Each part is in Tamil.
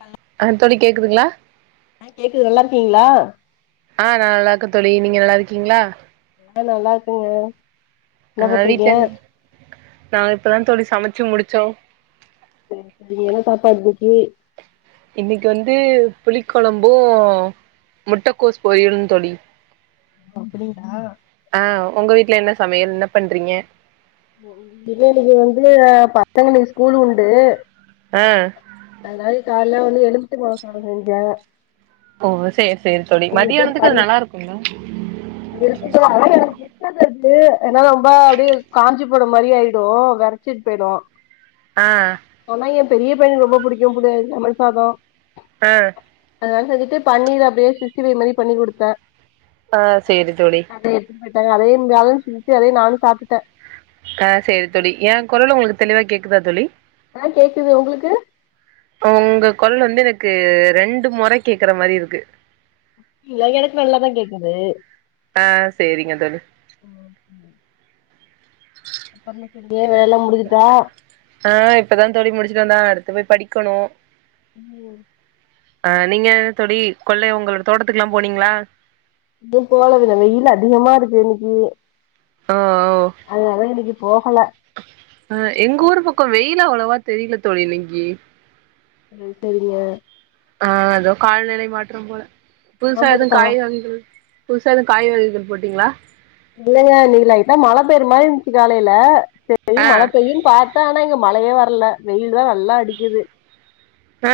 பல்ல ஆ தோழி கேக்குதுங்களா ஆ கேக்குது நல்லா இருக்கீங்களா ஆ நா நல்லா இருக்கே தோழி நீங்க நல்லா இருக்கீங்களா நா நல்லா இருக்கேங்க என்ன பண்றீங்க நா இப்பதா தோழி சமைச்சு முடிச்சோ சேரி சேரிங்க என்னா சாப்பாடு இன்னக்கி இன்னக்கி வந்து புளி கொழம்பு முட்டக்கோஸ் பொறியலு தோழி அப்டிங்களா ஆ உங்க வீட்ல என்ன சமையல் என்ன பண்றீங்க இல்ல இன்னக்கி வந்து பசங்களுக்கு ஸ்கூல் உண்டு ஆ அதனால காலேலயே வந்து எலுமிச்ச பழ சாதோ செஞ்சே ஓ சேரி சேரி தோழி செஞ்சுட்டு மதியானத்துக்கு பன் அது நல்லா இருக்குங்களா இருக்குது ஆனா எனக்கு பிடிக்காது அது ஏன்னா ரொம்ப அப்டியே காஞ்சி போன மாரி ஆயி டு வெறச்சிட் போயிடு ஆ ஆனா ஏ பெரிய பையன்க்கு ரொம்ப புடிக்கு புளி லெமன் சாதோ ஆ அதனால செஞ்சிட்டு பன்னீர் அப்டியே சிக்ஸ்டி ஃபைவ் மாதி பண்ணி குடுத்தே ஆ சேரி தோழி அத எடுத்துட்டு போய்ட்டாங்க அதயே அதயே இருந்துச்சி அதயே நானு சாப்ட்டுட்டே ஆ சேரி தோழி ஏ குரல் உங்களுக்கு தெளிவா கேக்குதா தோழி ஆ கேக்குது உங்களுக்கு உங்க கொரல் வந்து எனக்கு ரெண்டு மொற கேக்குற மாரி இருக்கு இல்ல எனக்கு நல்லா தா கேக்குது ஆ சேரிங்க தோழி [inaudible] இப்ப உள்ள சண்டே வேல முடிஞ்சுதா ஆ இப்பதான் தோழி முடிச்சுட்டு வந்தே அடுத்து போய் படிக்கணு இன்னு அ நீங்க தோழி கொள்ளைய உங்களோட தோட்டத்துக்குல்லா போனீங்களா இன்னு போல கொஞ்ச வெயில் அதிகமா இருக்கு இன்னிக்கி ஆ ஆ அதனால இன்னிக்கு போகல அ எங்க ஊரு பக்கொ வெயில் அவ்வளவா தெரியில தோழி இன்னைக்கு ம் சரிங்க ஆ ஏதோ கால்நிலை மாற்றம் போல புதுசா எதுவு ஆமாங்கக்கா காய் வகைகள் புதுசா எதுவு காய் வெதைகள் போட்டீங்களா இல்லங்க இன்னிக்கு லைட்டா மழ பெய்ற மாரி இருந்ச்சு காலையில சேரி ஆ மழைபெய்யுன் பாத் தா ஆனா இங்க மழையே வர்ல வெயில் தா நல்லா அடிக்குது ஹ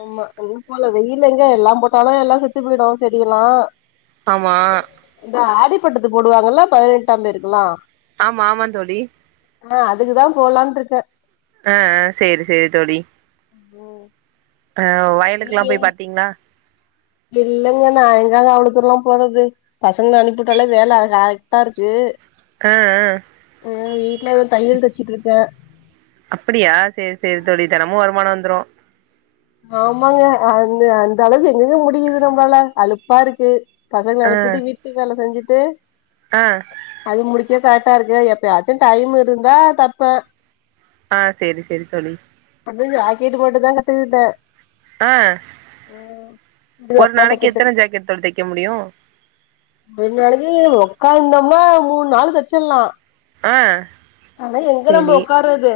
ஆமா இன்னு போல வெயில் எங்க எல்லா போட்டாலு எல்லாருமே செத்து போயிடும் செடி எல்லா ஆமா இந்த ஆதிப்பட்டட்டத்து போடுவாங்கல்ல பதினெட்டாம் தேதிக்குமா ஆமா ஆமா தோழி ஆ அதுக்குதா போலான்ட்டு இருக்கே ஆ ஆ ஹ சேரி சேரி தோழி ஓ அ வயலுக்கலா போய் பாத்தீங்களா இல்லங்க நா எங்கங்க அவ்ள தூரலா போறது பசங்கள அனுப்பி உட்டாலே வேல ஹா க்கா இருக்கு ஆ ஆ ம் வீட்ல ஒரு தையல் தச்சிட்ருக்கே அப்டியா சேரி சேரி தோழி தெனமு வருமானோ வந்துரு ஆமாங்க அந்த அந்த அளவுக்கு எங்கங்க முடியுது நம்ளாள அழுப்பா இருக்கு பசங்கள ஆ அனுப்பிட்டு வீட்டு வேல செஞ்சுட்டு ஆ அது முடிக்கவே கரெக்டா இருக்கு எப்பயாச்சு டைம் இருந்தா தப்பே ஆ சேரி சேரி தோழி அங்கயு ஜாக்கெட்டு மட்டுதா கத்துகிட்டே ஆ ஒரு இதுக்கப்புறமா தைக்க நாளைக்கு தெரி எத்தன ஜாக்கெட் தோழி தெக்க முடியு முஞ்ச அளவு ஒக்காந்தோம்மா மூணு நாள் தச்சிட்லா ஆ ஆனா எங்க நம்ம சேரி ஒக்காறது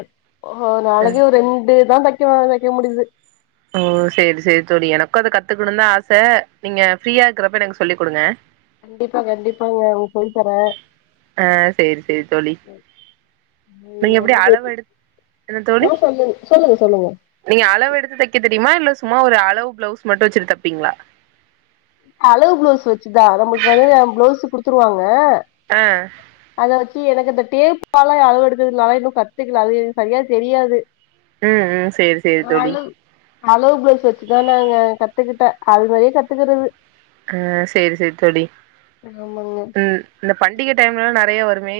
ஒரு அ நாளைக்கு ஒரு ரெண்டு தா தெக் ஸ்லோவா தெக்க முடியுது ஓ சேரி சேரி தோழி எனக்கு அத கத்துக்கணு தா ஆச நீங்க ஃப்ரீயா இருக்குறப்ப எனக்கு சொல்லிக் குடுங்க கண்டிப்பா கண்டிப்பாங்க உங்களுக்கு சொல்லி தரே ஆ சேரி சேரி தோ என்ன அளவு தோழி எடுத் என்ன தோழி ஆ சொல்லுங் சொல்லுங்க சொல்லுங்க நீங்க அளவெடுத்து தெக்க தெரிமா இல்ல சும்மா ஒரு அளவு பிளவுஸ் மட்டு வச்எசுட்டு தப்பீங்ளா அளவு ப்ளவுஸ் வச்சுதா நம்மளுக்கு வந்து ப்ளவுஸு குடுத்துருவாங்க ஆ அத வச்சி எனக்கு அந்த டேப்பாலா அளவு எடுக்குறது நா லா இன்னு கத்துக்ல அது எனக்கு சரியா தெரியாது ம் ம் சேரி சேரி தோழி அளவு அளவு ப்ளவுஸ் வச்சுதா நாங்க கத்துக்கிட்டே அது மாரியே கத்துக்கிறது ஆ சேரி சேரி தோழி ஆமாங்க ம் இந்த பண்டிக டைம்லலா நெறைய வருமே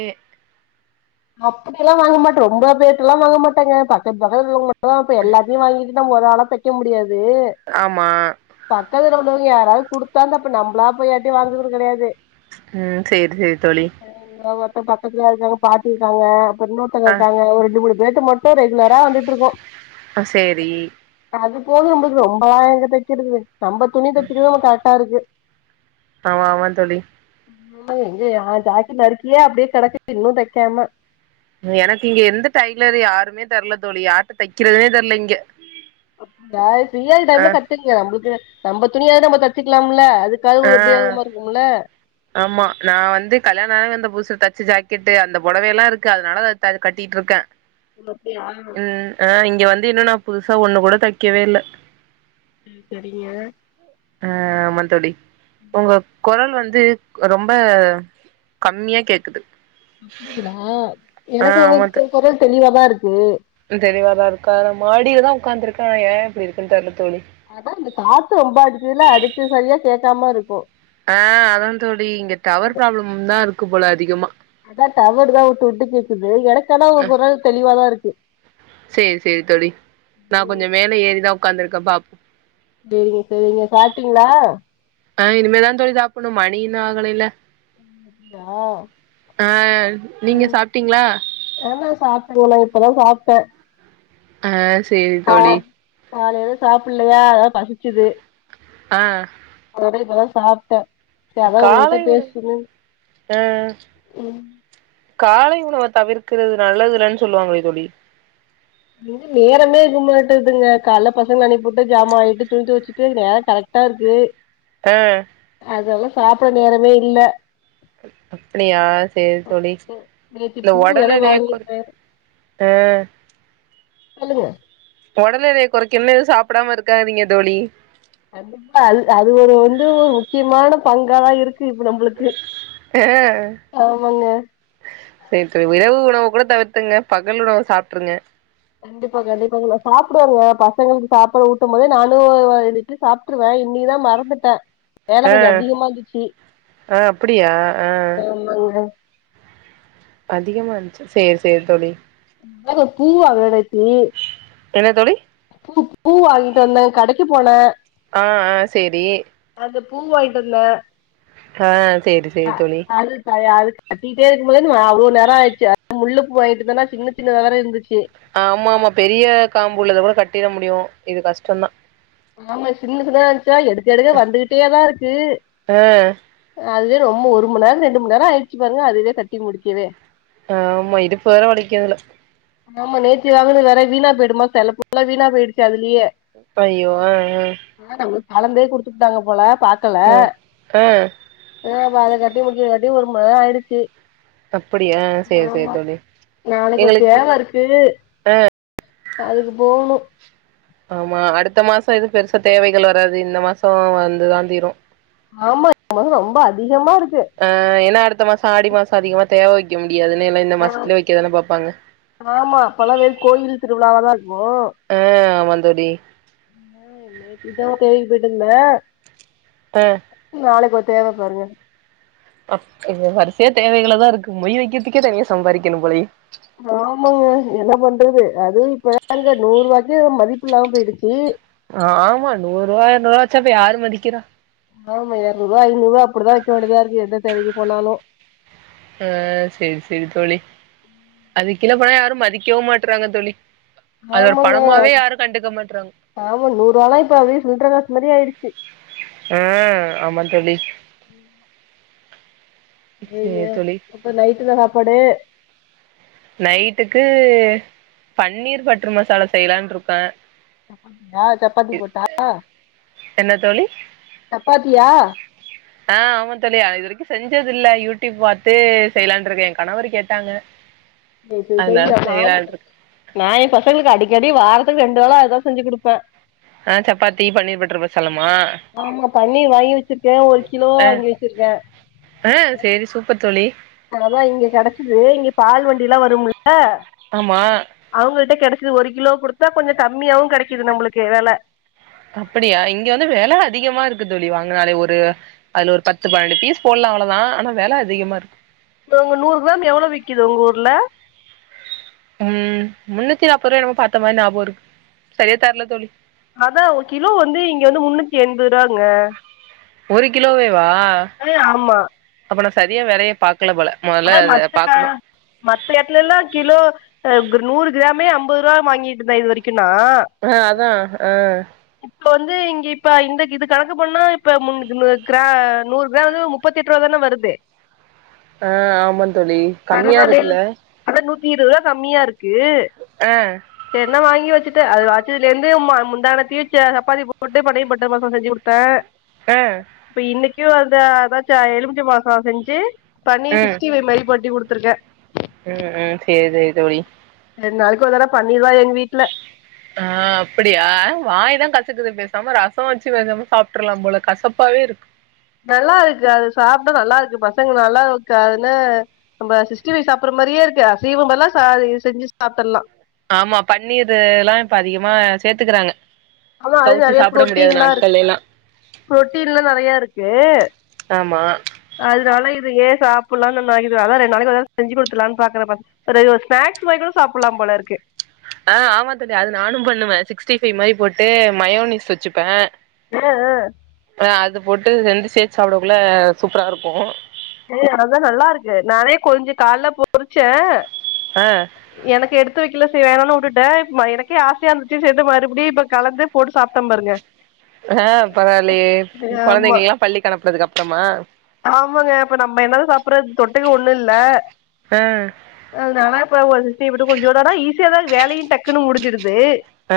அப்டியெல்லா வாங்க மாட்டே ரொம்ப பேர்ட்டெல்லா வாங்க மாட்டேங்க பக்கத்து பக்கத்துல உள்ளவங்க மட்டு தா வெப்பே எல்லார்ட்டயு வாங்கிட்டு நம்ம ஒரு ஆளா தைக்க முடியாது ஆமா பக்கத்துல உள்ளவங்க யாராது குடுத்தா தைப்ப நம்ளா போய் யார்ட்டயு வாங்குறது கெடயாது ம் சேரி சேரி தோழி இங்க ஒருத்த பக்கத்துலயா இருக்காங்க பாட்டி இருக்காங்க அப்றோ இன்னொருதோங்க ஆ இருக்காங்க ஒரு ரெண்டு மூணு ரேட்டு மட்டு ரெகுலரா வந்துட்ருக்கோ சேரி அது போது நம்ளுக்கு ரொம்பலா எங்க தெக்கிறது நம்ம துணி தெக்கிறதே நமக்கு கரெக்டாருக்கு ஆமா ஆமா தோழி ம் எங்கயா ஜாக்கெட் நறுக்கியே அப்டியே கெடக்கு இன்னு தெக்காம எனக்கு இங்க எந்த டெய்லரு யாருமே தெர்ல தோழி யார்ட்ட தெக்கிறதுனே தெர்ல இங்க அப்டியா ஃபீரியா இருக்க ஆ டைம்ல கத்துக்ங்க நம்ளுக்கு நம்ப துணியாது நம்ப தச்சுக்லாம்ல அது ஆ காவ்து உபயோகமா இருக்குமுல ஆமா நா வந்து கல்யாணாயி வந்த புதுசுல தச்ச ஜாக்கெட்டு அந்த பொடவயெல்லாருக்கு அதனால அ த அது கட்டிட்ருக்கே [unintelligible] ம் ஆ இங்க வந்து இன்னு நா புதுசா ஒண்ணு கூட தைக்கவே இல்ல ம் செரிங்க ஆமாந்தோழி ஒங்க கொரல் வந்து ரொம்ப கம்மியா கேக்குது அப்டிங்களா ஆ எனக்கு ஒங்க கொரல் தெளிவாதாருக்கு தெளிவாதாருக்கா நா மாடில தா உக்காந்துருக்கே ஆனா ஏ இப்டி இருக்குன் தெர்ல தோழி அதா இந்த காத்து ரொம்ப அடிக்கிதில்ல அதுக்கு சரியா கேட்காமருக்கூ ஆ அதா தோழி இங்க டவர் ப்ராப்ளம் தா இருக்கு போல அதிகமா அதா டவருதா வுட்டு வுட்டு கேக்குது எனக்கானா உங்க ஆ கொரல் தெளிவாதாருக்கு சேரி சேரி தோழி நா ம் கொஞ்சோ மேல ஏறிதா உக்காந்துருக்க பாப்போ செரிங்க செரிங்க சாப்பிட்டீங்ளா ஆ இனிமேதா தோழி சாப்புணு மணி இன்னு ஆகலல்ல ஆ ஆ நீங்க ம் சாப்ட்டிங்ளா ஆமா சாப்ட்டங்க நா இப்பதா சாப்ட்ட ஆ சேரி தோழி காலைல சாப்புல்லயா அதா பசிச்சிது ஆ அதனால இப்பதா சாப்ட்ட அதா உங்கள்ட்ட காலை உணவு பேசணு ஆ ம் காலை உணவ தவிர்க்கிறது நல்லது இல்லன் சொல்வாங்களே தோழி நேரமே இருக்க மாட்டுதுங்க காலைல பசங்கள அனுப்பிவுட்டு ஜாமா வெளக்கிட்டு துணி தொவச்சிட்டு நேரோ கரெக் டாருக்கு ஆ அதெல்லா சாப்ட நேரமே இல்ல அப்டியா சேரி தோழி நே- நேத்து இல்ல பூ வேற ஒடலெடைய கொறக் வாங்கியிருந்தே ஆ சொல்லுங்க ஒடலடய கொறைக்கனுனு எது சாப்டாம இருக்காதீங்க தோழி கண்டிப்பா அது அது ஒரு வந்து ஒரு முக்கியமான பங்காதா இருக்கு பிலிப்பு நம்பளுக்கு ஆமாங்க செரி தோழி இரவு உணவ கூட தவிர்த்திடுங்க பகல் உணவ சாப்ட்டுருங்க கண்டிப்பா கண்டிப்பா நா சாப்டுவங்க பசங்களுக்கு சாப்பாடு ஊட்டு போதே நானு சாப்ட்ருவ இன்னிக்குதா மறந்துட்ட வேல ஆ கொஞ்சோ அதிகமா இருந்துச்சி ஆ அப்டியா ஆ அதிகமா இருந்துச்சா சேரி சேரி தோழி அது பூவா வேலைக்கி என்ன தோழி பூ பூ வாங்கிட்டு வந்தே கடைக்கு போன ஆ ஆ செரி அது பூ வாங்கிட்டு வந்த ஆ சேரி சேரி அ தோழி அது தயா அதுக்கு கட்டிக்கிட்டே இருக்குபோது வந்து அவ்ளோ நேரோ ஆயிடிச்சு அத முல்ல பூ வாங்கிட்டு வந்ததனா சின்ன சின்னதா வேற இருந்துச்சு ஆமாமா பெரிய காம்பு உள்ளத கூட கட்டிட முடியு இது கஷ்டந்தா ஆமா சின்ன சின்னதா இருஞ்ச்சா எடுக்க எடுக்க வந்துகிட்டேதா இருக்கு ஆ அதுவே ரொம்ப ஒரு மணிநேரோ ரெண்டு மணி நேரோ ஆயிடிச்சி பாருங்க அதுவே கட்டி முடிக்கவே ம் ஆமா இடுப்ப வேற வலிக்கு இதுல ஆமா நேத்தி வாங்கினது வேற வீணா போயிடுமா தெர்ல சிலப் பூலா வீணா போயிடுச்சு அதுலயே ஐயோ அ அ மேடம் கலந்தே குடுத்துபுட்டாங்க போல பாக்கல ஆ ஆ ஆ அப்ப அத கட்டி முடிக்கவே ஒரு மணி நேரோ ஆயிடுச்சி அப்டியா சேரி சேரி தோழி எங்களுக் தேவ இருக்கு அதுக்கு போவுனு ஆமா அடுத்த மாசோ எது பெருசா தேவைகள் வராது இந்த மாசோ வந்துதா தீரு ஆமா ரொம்ப அதிகமா இருக்கு ஆ ஏனா அடுத்த மாசோ ஆடி மாசம் அதிகமா தேவை வைக்க முடியாதுன்னு எல்லா இந்த ஆ மாசத்துலேயே வைக்கதான பாப்பாங்க ஆமா அப்பல்லா வெறு கோயில் திருவிழாவாதா இருக்கு ஆ ஆமாந் தோழி ஆ நேத்திதா ஒரு தேவைக்கு போயிட்டு வந்த அ நாளைக்கு ஒரு தேவ பாருங்க அக் இது வரிசையா தேவைகளாதா இருக்கு மொய் வைக்கிறதுக்கே தனியா சம்பாதிக்கணு போலயே ஆமாங்க என்ன பண்றது அதுவும் இப்ப ஏங்க நூறுபாய்க்கு மதிப்பில்லாம போய்டுச்சு ஆமா நூறுவா எறனூருவா வச்சா இப்ப யாரு மதிக்கிறா ஆமா எரனூறுவா ஐநூறுவா அப்டிதா வக்க வேண்டியதா இருக்கு எந்த தேவைக்கு போனாலு ஆ சரி சரி தோழி அதுகில போனா யாரு மதிக்கவு மாட்றாங்க தோழி அது ஒரு ஆமாங்க பணமாவே யாரு கண்டுக்க மாட்றாங்க ஆமா நூறுவால்லா இப்ப அப்டியே சில்ற காசு மாரி ஆய்ருச்சி ஆ ஆமா தோழி ம் சரிங்க சேரி தோழி அப்ப நைட்டென்ன சாப்பாடு நைட்டுக்கு பன்னீர் பட்டுரு மசாலா செய்யலான்று இருக்க ஆ இதப் இ என்ன தோழி சப்பாத்தியா [inaudible] ஆ ஆமா தோழி நா இது வரைக்கும் செஞ்சதுல்ல யூடியூப் பார்த்து செய்யலான்டு இருக்க ஏய கணவர் கேட்டாங்க [unintelligible] அதனால செய்யலான்ருக்கே நா எய பசங்களுக்கு அடிக்கடி வாரத்துக்கு ரெண்டு வேள அதா செஞ்சு கொடுப்ப ஆ சப்பாத்தி பன்னீர் பட்டரு மசாலுமா ஆமா பன்னீர் வாகி வச்சிருக்கே ஒரு கிலோவா ஆ வாங்கி வச்சிருக்கே ஆ சேரி சூப்பர் தோழி அத தா இங்க கெடச்சது இங்க பால் வண்டி எல்லா வருமுல ஆமா அவங்கட்ட கிடைச்சது ஒரு கிலோ கொடுத்தா கொஞ்ச கம்மியாவும் கிடைக்குது நம்மளுக்கு வேல அப்டியா இங்க வந்து வில அதிகமாருக்கு தோழி வாங்குனாலே ஒரு அதுல ஒரு பத்து பன்னெண்டு பீஸ் போடுலா அவ்ளவுதா ஆனா வில அதிகமாருக்கு இப்ப அங்க ஒரு நூறு கிராம் எவ்ளோ விக்குது உங்க ஊர்ல ம் முன்னூத்தி நாற்பது ரூபாயோ பாத்த மாரி ஞாப இருக்கு சரியா தெரல தோழி அதா ஒரு கிலோ வந்து இங்க வந்து முன்னூத்தி எண்பது ரூபாங்க ஒரு கிலோவேவா அ ஆமா அப்ப நா சரியா வேலையே பாக்கல போல அட மொதல்ல அத மத்து க பாக்கணு மத்த எட்டலல கிலோ அ நூறு கிராமே அம்பது ரூபா வாங்கிட்டு இருந்த இது வரைக்கும் நா அ அதா அ இப்ப வந்து இங்க இப்ப இந்த இது கணக்கு பண்ணுனா இப்ப மு ப் கிரா நூறு கிராம் முப் பத்தெட்டு ரூவ தான வருது அ ஆமா தோழி கம்மியா பரவாலில் இருக்குல்ல அதா நூத்தி இருபது ரூபா கம்மியா இருக்கு அ சரி நா வாங்கி வச்சிட்ட அது வச்சத்துல இருந்து [unintelligible] முந்தா நேத்தி வச்ச சப்பாத்தி போட்டு பன்னீர் பட்டர் மசாலா செஞ்சு கொடு த்த அ இப்ப இன்னிக்கு அத அதாச்சா எலுமிச்சி பழ சாத செஞ்சு பன்னீர் சிக்ஸ்ஃடிபை மாறி பண்ணி குடுத்துருக்க ம்ம் சேரி சேரி தோழி ரெண்டு நாளைக்கு ஒரு தடவ பன்னீரு தா எங்க வீட்டுல ஆஹ அப்டியா ஹ வாய் தா கசக்குது பேசாம ரசம் வச்சு பேசாம சாப்டர்லா போல கசப்பாவே இருக்கு நல்லா இருக்கு அது சாப்புட்டா நல்லா இருக்கு பசங்க நல்லாருக்கான்னு நம்ம சிஸ்டி ஃபைவ் சாப்படுற மாரியே இருக்கு அசைவ பத்தில்லா ச செஞ்சி சாப்டர்லா ஆமா பன்னீர் எல்லா இப்ப அதிகமா சேர்த்துக்கறாங்க ஆமா அது நிறையா புரோட்டீன்லா இரு எல்லா புரோட்டீன்லா நெறையா இருக்கு ஆமா அதனால இது ஏ சாப்புலான நாகிதா அதா ரெண்டு நாளைக்கு அத செஞ்சு கொடுத்துலான்னு பாக்குறப்ப ஒரே ஒர் ஸ்நாக்ஸ் வாய்க்கூட சாப்புலா போல இருக்கு ஆ ஆமா தோழி அது நானு பண்ணுவே சிக்ஸ்டி ஃபை மாரி போட்டு மயோனிஸ் வச்சுப்பே ஆ ஆ அ அது போட்டு ரெண்டு சேத்து சாப்டக்குள்ள சூப்பராருக்கு ஏ அததா நல்லாருக்கு நானே கொஞ்சோ கால்லே பொறிச்சே ஆ எனக்கு எடுத்து வெக்கில செரி வேணானு உட்டுட்டே ம எனக்கே ஆசையாருந்துச்சு சேரினுட்டு மறுபடி இப்ப கலந்து போட்டு சாப்ட்டே பாருங்க ஆ பரவால்லியே ஆமா கொழந்தைங்கள்லா பள்ளிக்கு அனுப்புனதுக்கு அப்றமா ஆமாங்க இப்ப நம்ப என்னத சாப்புறது தொட்டுக்க ஒன்னு இல்ல ஆ அதனால இப்ப ஓ சிஸ்ட்டி ஃபை போட்டு கொஞ்சோன்டு ஆனா ஈஸியா தா வேலையு டக்குன்னு முடிச்சுடுது ஆ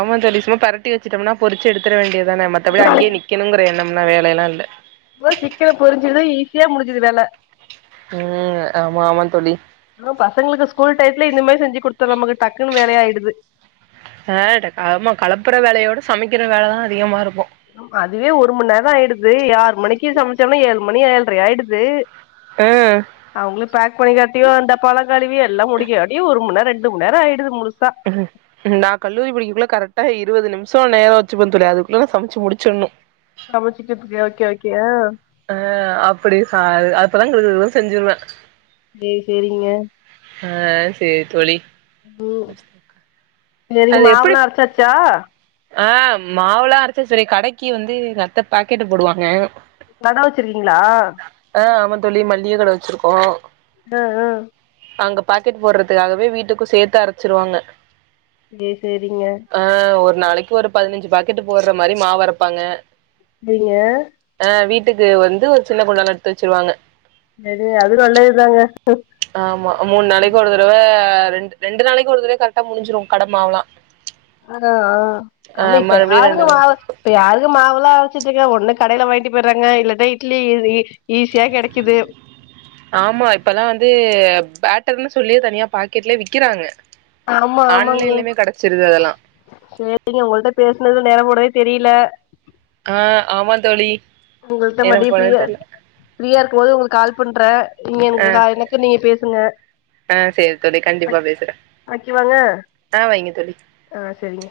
ஆமா தோழி சும்மா பெரட்டி வச்சுட்டம்னா பொறிச்சி எடுத்துர வேண்டிதான மத்தபடி அதனால அங்கே நிக் கினுங்குற என்னம்னா வேலைலா இல்ல வ சீக்கிரோ பொரிஞ்சுடுது ஈஸியா முடிஞ்சிது வேல ஆ ஆமா ஆமா தோழி இன்னு பசங்களுக்கு ஸ்கூல் டயத்துல இந்த மாரி செஞ்சி குடுத்தோ நமக்கு டக்குன்னு வேல ஆயிடுது ஹ ட ஆமா களப்புற வேலையோட சமைக்கிற வேலைதா அதிகமா இருக்கு ஏ இப்ப அதுவே ஒரு மண் நேரோ ஆயிடுது யார் மணிக்கு சமைச்சோம்னா ஏழு மணி ஏழ்ற ஆயிடுது ம் அவுங்குளுக் பேக் பண்ணி கட்டி அந்த டப்பாலா கழுவி எல்லா முடிக்க காட்டியு ஒரு மண் நேரோ ரெண்டு மண் நேரோ ஆய்டுது முழுசா நா கல்லூரி படிக்கக்குள்ள கரெக்டா இருவது நிம்ஷோ நேரோ வச்சிப்ப தோழி அதுக்குள்ள நா சமச்சு முடிச்சிண்ணு சமைச்சிகற்த்துக்கு ஓகே ஓகே அ அ அப்படி [unintelligible] அப்பதா [unintelligible] செஞ்சுருவே சேரி சேரிங்க ஆ சேரி தோழி ம் சரி அது எப்டி மாவுலா அரைச்சாச்சா ஆ மாவுலா அரைச்சாச்சு ஆனா கடைக்கி வந்து எங்கத்த பாக்கெட்டு போடுவாங்க கட வச்சிருக்கிங்களா ஆ ஆமா தோழி மல்லிக கட வச்சிருக்கோ ஆ ஆ அங்க பாக்கெட் போட்றதுக்காகவே வீட்டுக்கு சேத்து அரைச்சிருவாங்க சேரி சேரிங்க ஆ ஒரு நாளைக்கு ஒரு பதினஞ்சி பாக்கெட்டு போட்ற மாரி மாவ் அரைப்பாங்க செரிங்க ஆ வீட்டுக்கு வந்து ஒரு சின்ன குண்டான்ல எடுத்து வச்சிருவாங்க எது [unintelligible] இதாங்க ஆமா மூணு நாளைக் ஒரு தரவ ரெண்டு ரெண்டு நாளைக்கும் ஒரு தரவயே கரெக்டா முடிஞ்சிரு கட மாவ்லா அதா ஆமா இப்ப மறுபடியும் யாருங்க ரெண்டு நாள் மாவு இப்ப யாருங்க மாவுலா அரச்சிட்ருக்கா ஒன்னு கடைல வாங்கிட்டு பேய்றாங்க இல்லனா இட்லி இ ஈஸியா கெடைக்குது ஆமா இப்பல்லா வந்து பேட்டர்ன்னு சொல்லியே தனியா பாக்கெட்லே விக்கிறாங்க ஆமா ஆமாங்க ஆன்லைன்லிமே கெடைச்சிருது அதெல்லா சேரிங்க உங்கள்ட்ட பேஸ்னது நேரம் போனதே தெரில ஆ ஆமா தோழி உங்கள்ட்ட மதிய எனக்கு ஃப்ரீய ஒண்ணும் தெர்ல. ஃப்ரீயா இருக்கும்போது உங்குளுக்கு கால் பண்றே நீங்க ஆ எனக்கு கால் எனக்கு நீங்க பேசுங்க ஆ சரி தொழி கண்டிப்பா பேசுறே ஓகேவாங்க ஆ வைங்க தொழி ஆ சரிங்க